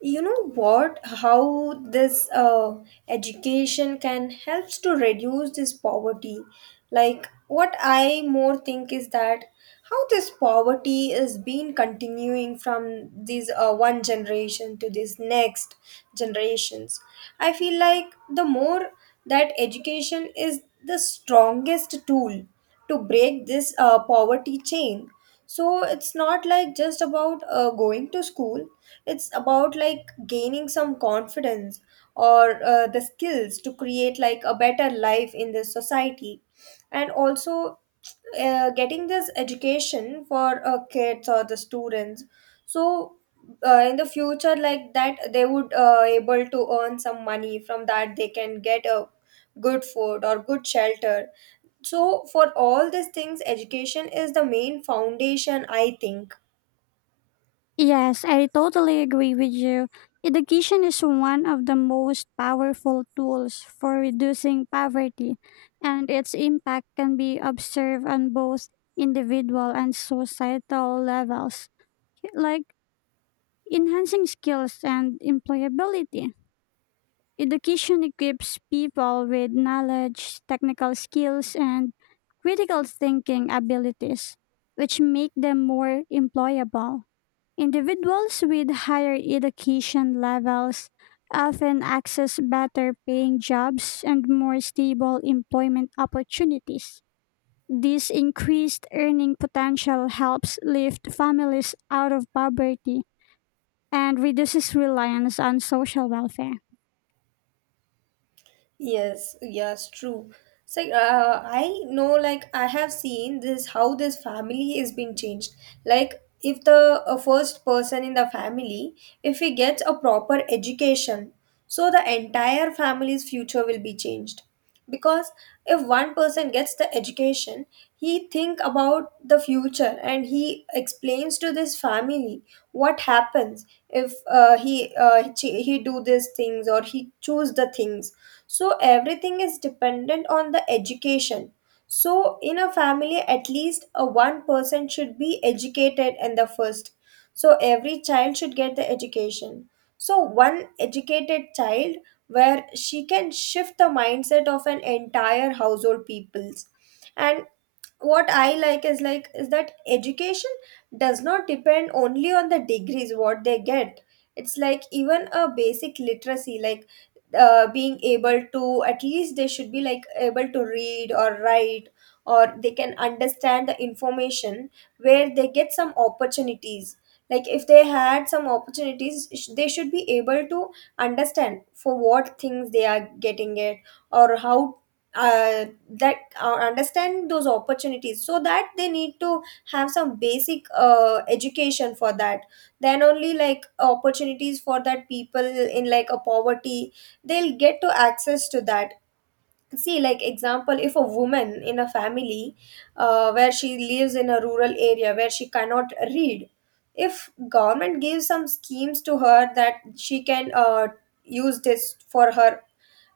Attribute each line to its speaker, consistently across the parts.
Speaker 1: You know what How this education can helps to reduce this poverty. Like, what I more think is that how this poverty is been continuing from this one generation to this next generations. I feel like the more that education is the strongest tool to break this poverty chain. So it's not like just about going to school, it's about like gaining some confidence or the skills to create like a better life in this society. And also, getting this education for kids or the students, so in the future, like that they would able to earn some money from that, they can get a good food or good shelter. So for all these things, education is the main foundation, I think.
Speaker 2: Yes, I totally agree with you. Education is one of the most powerful tools for reducing poverty, and its impact can be observed on both individual and societal levels, like enhancing skills and employability. Education equips people with knowledge, technical skills, and critical thinking abilities, which make them more employable. Individuals with higher education levels often access better paying jobs and more stable employment opportunities. This increased earning potential helps lift families out of poverty and reduces reliance on social welfare.
Speaker 1: Yes, yes, true. So I know, like I have seen this how this family is being changed. Like if the first person in the family, if he gets a proper education, so the entire family's future will be changed. Because if one person gets the education, he think about the future and he explains to this family what happens if he do these things or he choose the things. So everything is dependent on the education. So in a family, at least a one person should be educated in the first. So every child should get the education. So one educated child, where she can shift the mindset of an entire household peoples. And what I like is that education does not depend only on the degrees what they get. It's like even a basic literacy, like being able to, at least they should be like able to read or write or they can understand the information where they get some opportunities. Like if they had some opportunities, they should be able to understand for what things they are getting it, or how that understand those opportunities, so that they need to have some basic education for that. Then only like opportunities for that people in like a poverty, they'll get to access to that. See, like example, if a woman in a family, where she lives in a rural area where she cannot read, if government gives some schemes to her that she can use this for her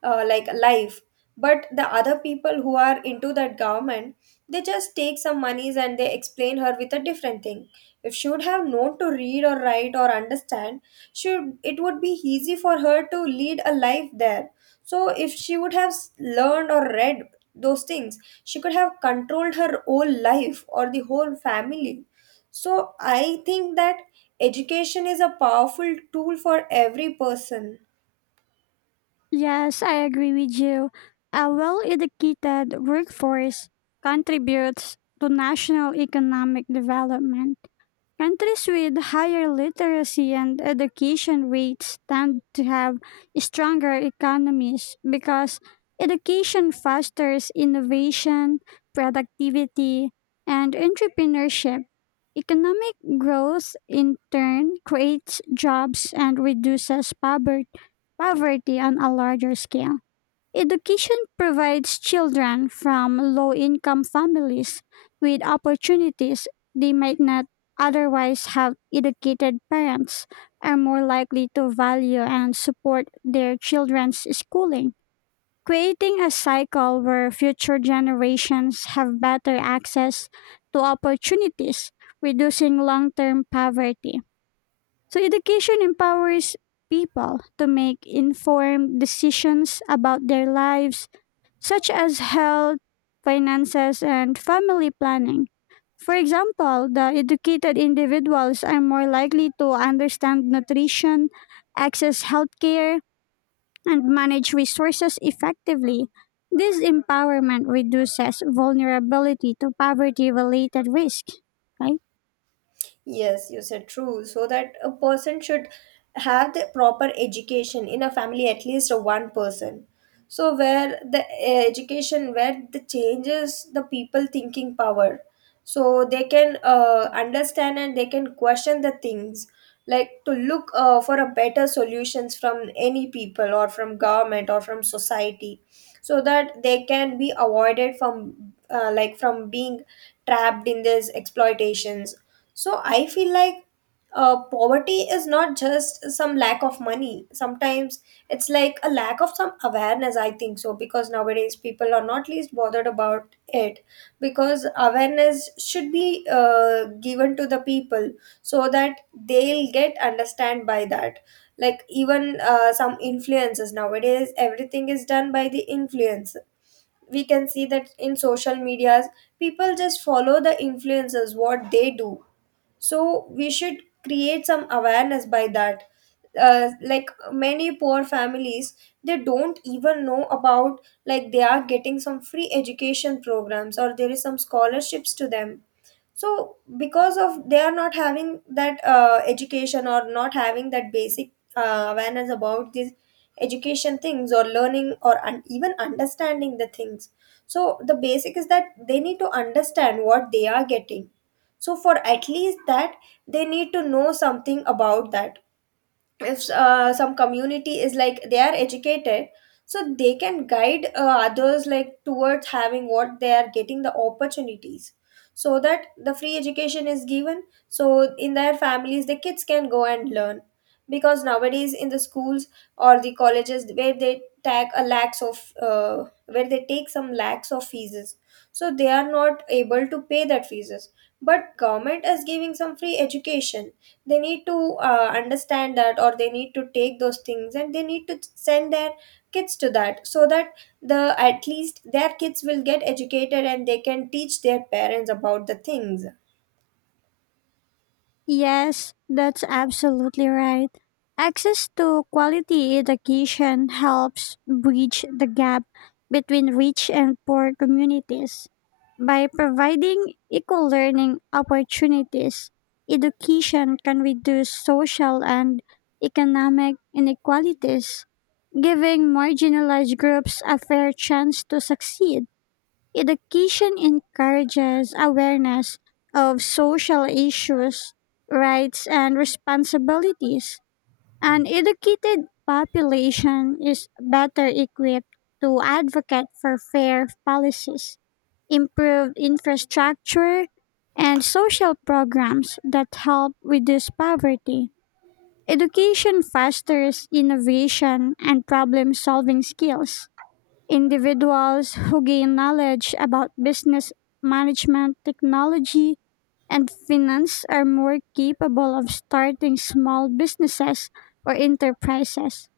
Speaker 1: like life, but the other people who are into that government, they just take some monies and they explain her with a different thing. If she would have known to read or write or understand, should it would be easy for her to lead a life there. So if she would have learned or read those things, she could have controlled her whole life or the whole family. So I think that education is a powerful tool for every person.
Speaker 2: Yes, I agree with you. A well educated workforce contributes to national economic development. Countries with higher literacy and education rates tend to have stronger economies because education fosters innovation, productivity, and entrepreneurship. Economic growth, in turn, creates jobs and reduces poverty on a larger scale. Education provides children from low income families with opportunities they might not otherwise have. Educated parents are more likely to value and support their children's schooling, creating a cycle where future generations have better access to opportunities, reducing long term poverty. So, education empowers people to make informed decisions about their lives such as health, finances, and family planning. For example, the educated individuals are more likely to understand nutrition, access healthcare, and manage resources effectively. This empowerment reduces vulnerability to poverty related risk, right?
Speaker 1: Yes, you said true. So that a person should have the proper education in a family, at least a one person. So where the education, where the changes the people thinking power, so they can understand and they can question the things, like to look for a better solutions from any people or from government or from society, so that they can be avoided from like from being trapped in these exploitations. So I feel like poverty is not just some lack of money. Sometimes it's like a lack of some awareness, I think so, because nowadays people are not least bothered about it, because awareness should be given to the people so that they'll get understand by that. Like even some influences nowadays, everything is done by the influence. We can see that in social medias, people just follow the influencers, what they do. So we should create some awareness by that. Like many poor families, they don't even know about, like they are getting some free education programs or there is some scholarships to them. So because of they are not having that education or not having that basic awareness about these education things or learning or even understanding the things. So the basic is that they need to understand what they are getting. So for at least that, they need to know something about that. If some community is like they are educated, so they can guide others, like towards having what they are getting the opportunities. So that the free education is given, so in their families the kids can go and learn. Because nowadays in the schools or the colleges, where they take a lakhs of where they take some lakhs of fees, so they are not able to pay that fees, but government is giving some free education. They need to understand that or they need to take those things and they need to send their kids to that, so that the at least their kids will get educated and they can teach their parents about the things.
Speaker 2: Yes, that's absolutely right. Access to quality education helps bridge the gap between rich and poor communities. By providing equal learning opportunities, education can reduce social and economic inequalities, giving marginalized groups a fair chance to succeed. Education encourages awareness of social issues, rights, and responsibilities. An educated population is better equipped to advocate for fair policies, improved infrastructure, and social programs that help reduce poverty. Education fosters innovation and problem solving skills. Individuals who gain knowledge about business management, technology, and finance are more capable of starting small businesses or enterprises.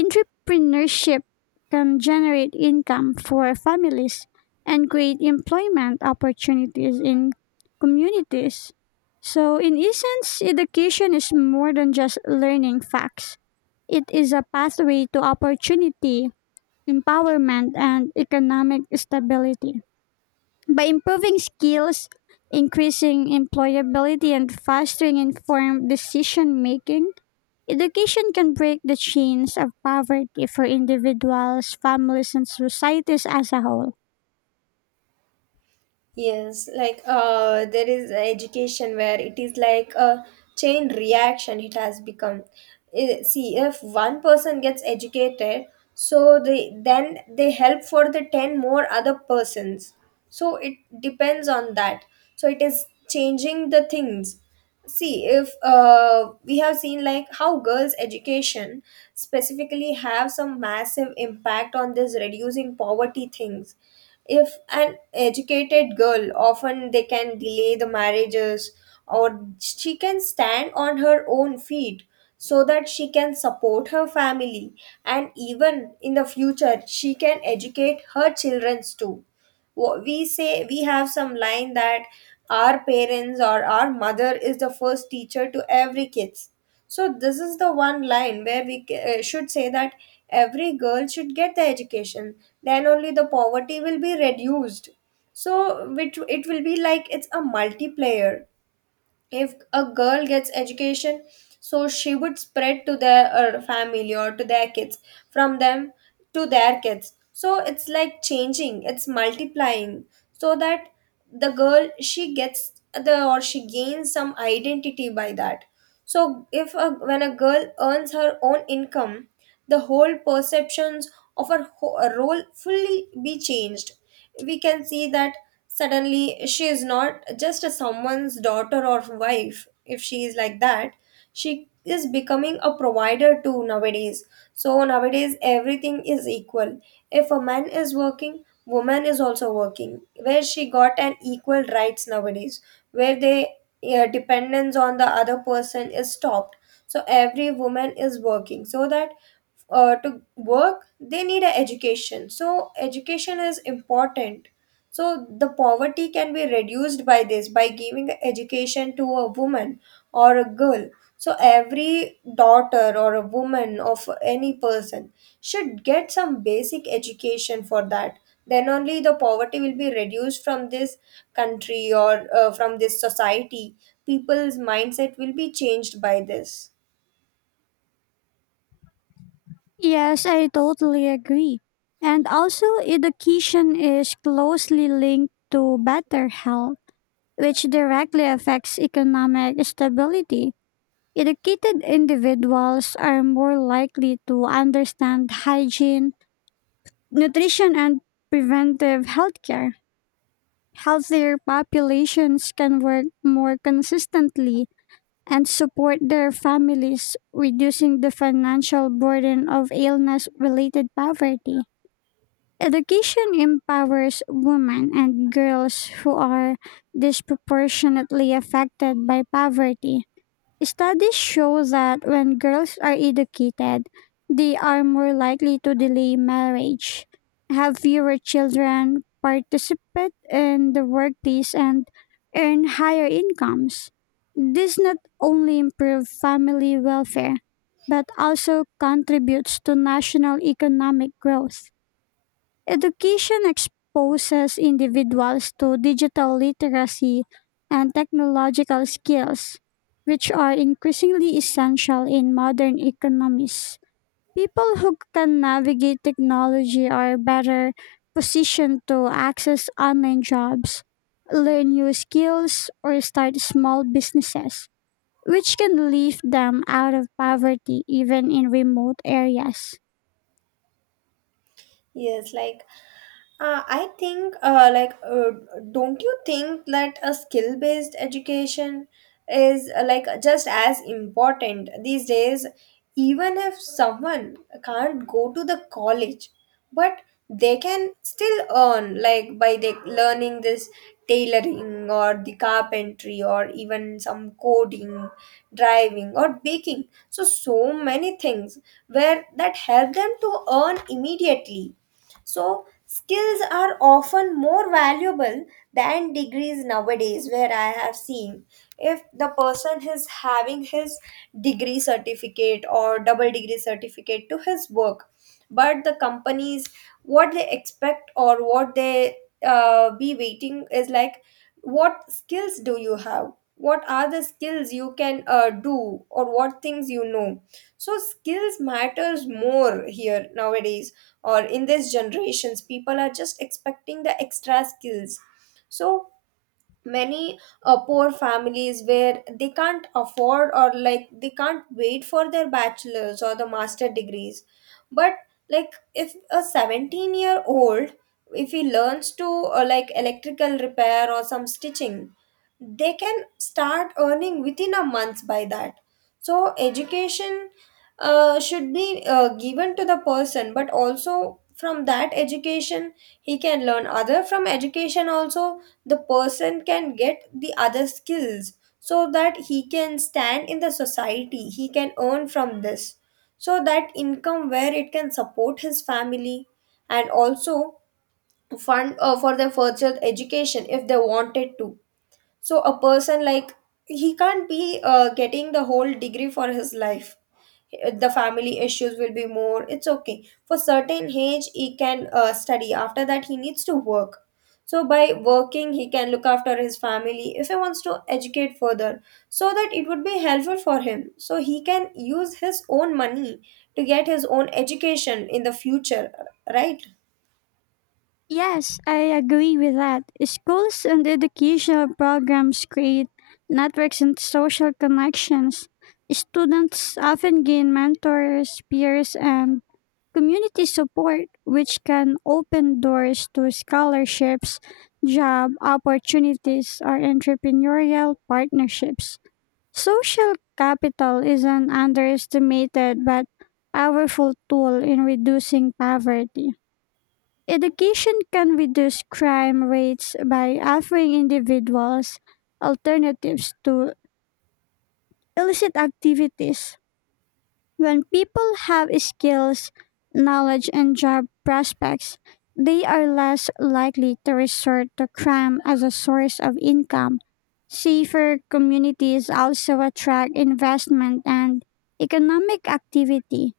Speaker 2: Entrepreneurship can generate income for families and create employment opportunities in communities. So, in essence, education is more than just learning facts. It is a pathway to opportunity, empowerment, and economic stability. By improving skills, increasing employability, and fostering informed decision making, education can break the chains of poverty for individuals, families, and societies as a whole.
Speaker 1: Yes, like there is education where it is like a chain reaction, it has become. See, if one person gets educated, so they then they help for the 10 more other persons. So it depends on that. So it is changing the things. See, if we have seen like how girls education specifically have some massive impact on this reducing poverty things. If an educated girl, often they can delay the marriages or she can stand on her own feet so that she can support her family. And even in the future she can educate her childrens too. We say, we have some line that our parents or our mother is the first teacher to every kids. So this is the one line where we should say that every girl should get the education. Then only the poverty will be reduced. So which it will be like it's a multiplayer. If a girl gets education, so she would spread to their family or to their kids, from them to their kids. So it's like changing, it's multiplying. So that the girl, she gets the, or she gains some identity by that. So if a, when a girl earns her own income, the whole perceptions of her role fully be changed. We can see that. Suddenly, she is not just a someone's daughter or wife. If she is like that, she is becoming a provider too nowadays. So nowadays, everything is equal. If a man is working, woman is also working. Where she got an equal rights nowadays, where they dependence on the other person is stopped. So every woman is working, so that to work they need an education, so education is important. So the poverty can be reduced by this, by giving a education to a woman or a girl. So every daughter or a woman of any person should get some basic education for that. Then only the poverty will be reduced from this country or from this society. People's mindset will be changed by this.
Speaker 2: Yes, I totally agree. And also, education is closely linked to better health, which directly affects economic stability. Educated individuals are more likely to understand hygiene, nutrition, and preventive healthcare. Healthier populations can work more consistently and support their families, reducing the financial burden of illness related poverty. Education empowers women and girls who are disproportionately affected by poverty. Studies show that when girls are educated, they are more likely to delay marriage, have fewer children, participate in the workplace, and earn higher incomes. This not only improves family welfare, but also contributes to national economic growth. Education exposes individuals to digital literacy and technological skills, which are increasingly essential in modern economies. People who can navigate technology are better positioned to access online jobs, learn new skills, or start small businesses, which can lift them out of poverty even in remote areas.
Speaker 1: Yes, like I think, don't you think that a skill based education is like just as important these days? Even if someone can't go to the college, but they can still earn like by the learning this tailoring or the carpentry or even some coding, driving or baking, so so many things where that help them to earn immediately. So skills are often more valuable than degrees nowadays, where I have seen, if the person is having his degree certificate or double degree certificate to his work, but the companies, what they expect or what they be waiting is like, what skills do you have? What are the skills you can do or what things you know? So skills matters more here nowadays, or in these generations people are just expecting the extra skills, so many poor families where they can't afford, or like they can't wait for their bachelor's or the master degrees. But like if a 17-year old, if he learns to like electrical repair or some stitching, they can start earning within a month by that. So education should be given to the person, but also from that education he can learn other from education also. The person can get the other skills, so that he can stand in the society, he can earn from this, so that income where it can support his family and also fund for their further education if they wanted to. So a person like, he can't be getting the whole degree for his life. The family issues will be more. It's okay for certain age he can study, after that he needs to work. So by working he can look after his family. If he wants to educate further, so that it would be helpful for him, so he can use his own money to get his own education in the future, right?
Speaker 2: Yes, I agree with that. Schools and educational programs create networks and social connections. Students often gain mentors, peers, and community support, which can open doors to scholarships, job opportunities, or entrepreneurial partnerships. Social capital is an underestimated but powerful tool in reducing poverty. Education can reduce crime rates by offering individuals alternatives to illicit activities. When people have skills, knowledge, and job prospects, they are less likely to resort to crime as a source of income. Safer communities also attract investment and economic activity,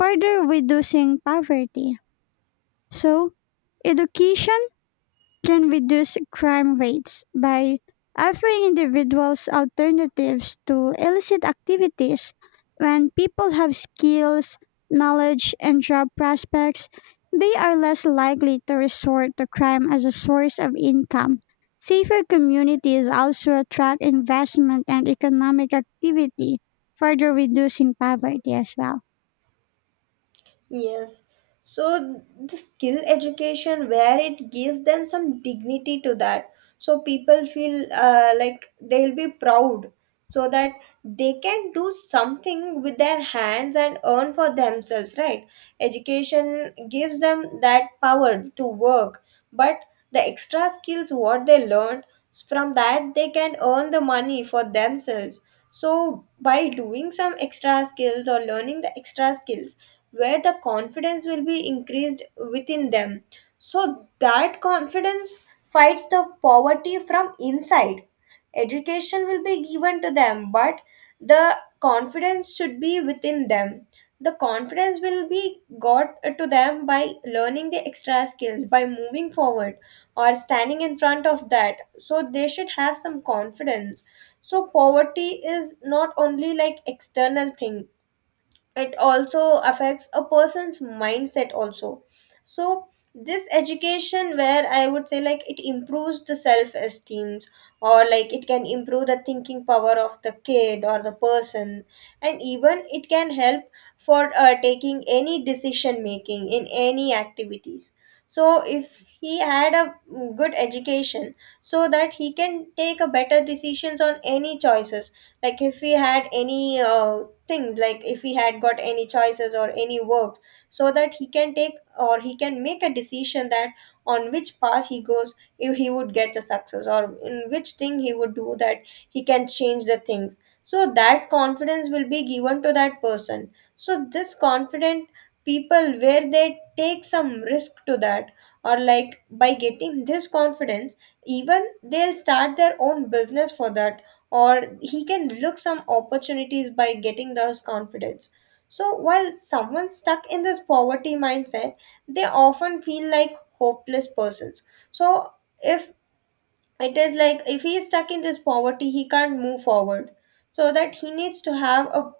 Speaker 2: further reducing poverty. So, education can reduce crime rates by offering individuals alternatives to illicit activities. When people have skills, knowledge, and job prospects, they are less likely to resort to crime as a source of income. Safer communities also attract investment and economic activity, further reducing poverty as well.
Speaker 1: Yes. So the skill education where it gives them some dignity to that. So people feel like they'll be proud, so that they can do something with their hands and earn for themselves, right? Education gives them that power to work, but the extra skills what they learned, from that they can earn the money for themselves. So by doing some extra skills or learning the extra skills, where the confidence will be increased within them, so that confidence fights the poverty from inside. Education will be given to them, but the confidence should be within them. The confidence will be got to them by learning the extra skills, by moving forward or standing in front of that, so they should have some confidence. So poverty is not only like external thing, it also affects a person's mindset also. So this education where I would say like it improves the self esteem, or like it can improve the thinking power of the kid or the person. And even it can help for taking any decision making in any activities. So if he had a good education, so that he can take a better decisions on any choices. Like if we had any things, like if he had got any choices or any works, so that he can take or he can make a decision that on which path he goes, if he would get the success, or in which thing he would do that, he can change the things. So that confidence will be given to that person, so this confident people where they take some risk to that, or like by getting this confidence, even they'll start their own business for that, or he can look some opportunities by getting those confidence. So while someone stuck in this poverty mindset, they often feel like hopeless persons. So if it is like, if he is stuck in this poverty he can't move forward, so that he needs to have a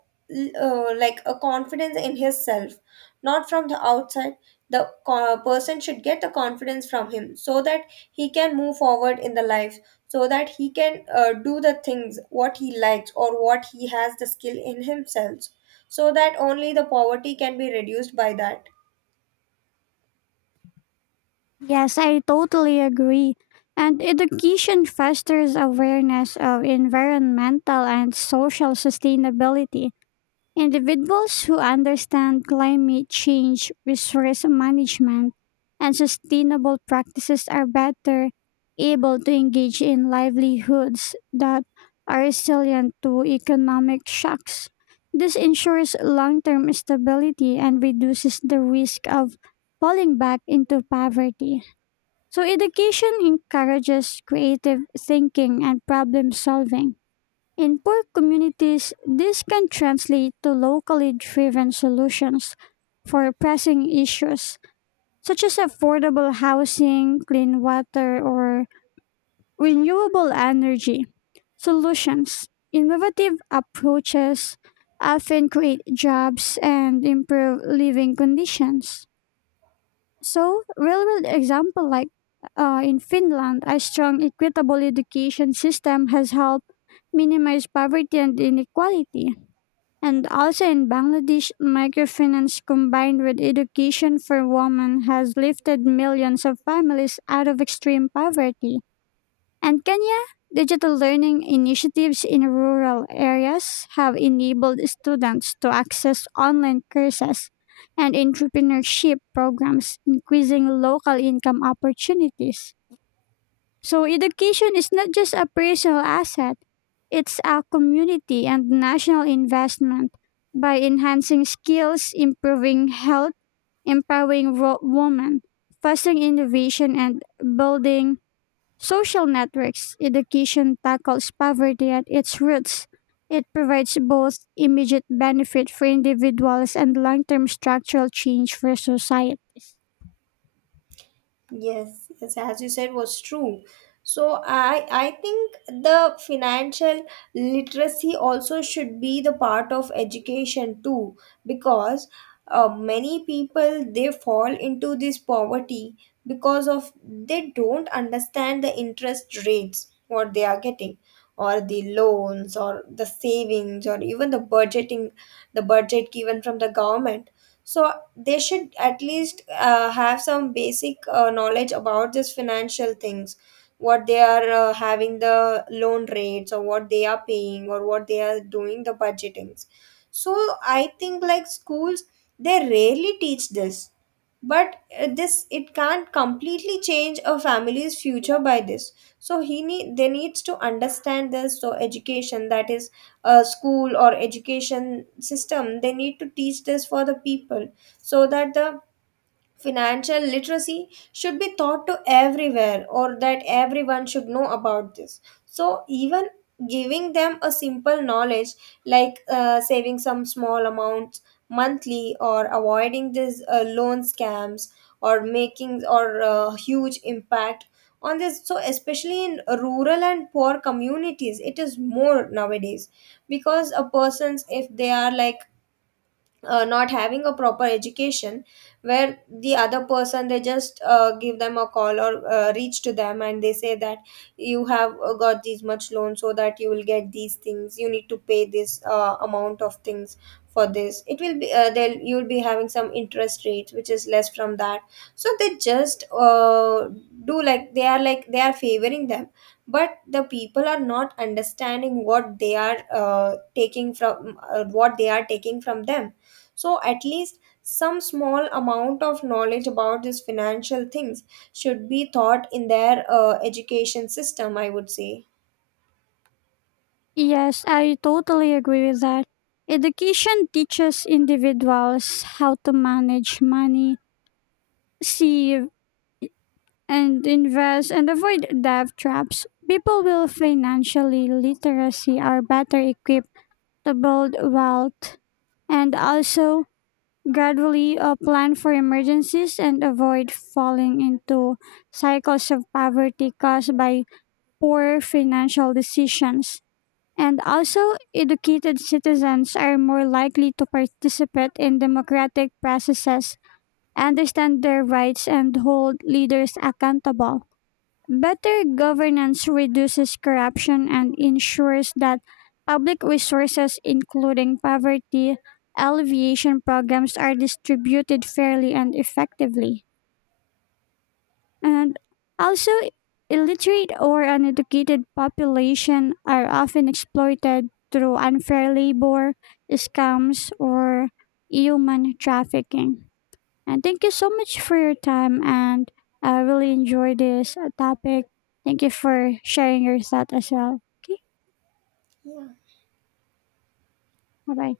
Speaker 1: like a confidence in his self, not from the outside. The person should get the confidence from him, so that he can move forward in the life, so that he can do the things what he likes or what he has the skill in himself. So that only the poverty can be reduced by that.
Speaker 2: Yes, I totally agree. And education fosters awareness of environmental and social sustainability. Individuals who understand climate change, resource management, and sustainable practices are better able to engage in livelihoods that are resilient to economic shocks. This ensures long term stability and reduces the risk of falling back into poverty. So, education encourages creative thinking and problem solving. In poor communities, this can translate to locally driven solutions for pressing issues such as affordable housing, clean water, or renewable energy. Solutions. Innovative approaches often create jobs and improve living conditions. So, real world example, like in Finland, a strong equitable education system has helped minimize poverty and inequality. And also in Bangladesh, microfinance combined with education for women has lifted millions of families out of extreme poverty. And Kenya, digital learning initiatives in rural areas have enabled students to access online courses and entrepreneurship programs, increasing local income opportunities. So, education is not just a personal asset, it's a community and national investment. By enhancing skills, improving health, empowering women, fostering innovation, and building social networks, education tackles poverty at its roots. It provides both immediate benefit for individuals and long term structural change for societies.
Speaker 1: Yes, yes, as you said, was true. So I think the financial literacy also should be the part of education too, because many people they fall into this poverty because of they don't understand the interest rates what they are getting, or the loans or the savings or even the budgeting, the budget given from the government. So they should at least have some basic knowledge about this financial things, what they are having the loan rates, or what they are paying, or what they are doing the budgetings. So I think like schools, they rarely teach this, but this it can't completely change a family's future by this. So he need they needs to understand this. So education, that is a school or education system, they need to teach this for the people, so that the financial literacy should be taught to everywhere, or that everyone should know about this. So even giving them a simple knowledge, like saving some small amounts monthly, or avoiding these loan scams, or making or huge impact on this. So especially in rural and poor communities it is more nowadays, because a person's, if they are like not having a proper education, where the other person they just give them a call or reach to them and they say that you have got these much loan, so that you will get these things, you need to pay this amount of things for this. It will be they'll you'll be having some interest rate, which is less from that. So they just do like they are favoring them, but the people are not understanding what they are taking from what they are taking from them. So at least some small amount of knowledge about these financial things should be taught in their education system, I would say.
Speaker 2: Yes, I totally agree with that. Education teaches individuals how to manage money, save, and invest and avoid debt traps. People with financially literacy are better equipped to build wealth, and also gradually, plan for emergencies and avoid falling into cycles of poverty caused by poor financial decisions. And also, educated citizens are more likely to participate in democratic processes, understand their rights, and hold leaders accountable. Better governance reduces corruption and ensures that public resources, including poverty alleviation programs, are distributed fairly and effectively. And also, illiterate or uneducated population are often exploited through unfair labor, scams, or human trafficking. And thank you so much for your time. And I really enjoyed this topic. Thank you for sharing your thought as well. Okay,
Speaker 1: Yeah.
Speaker 2: bye bye.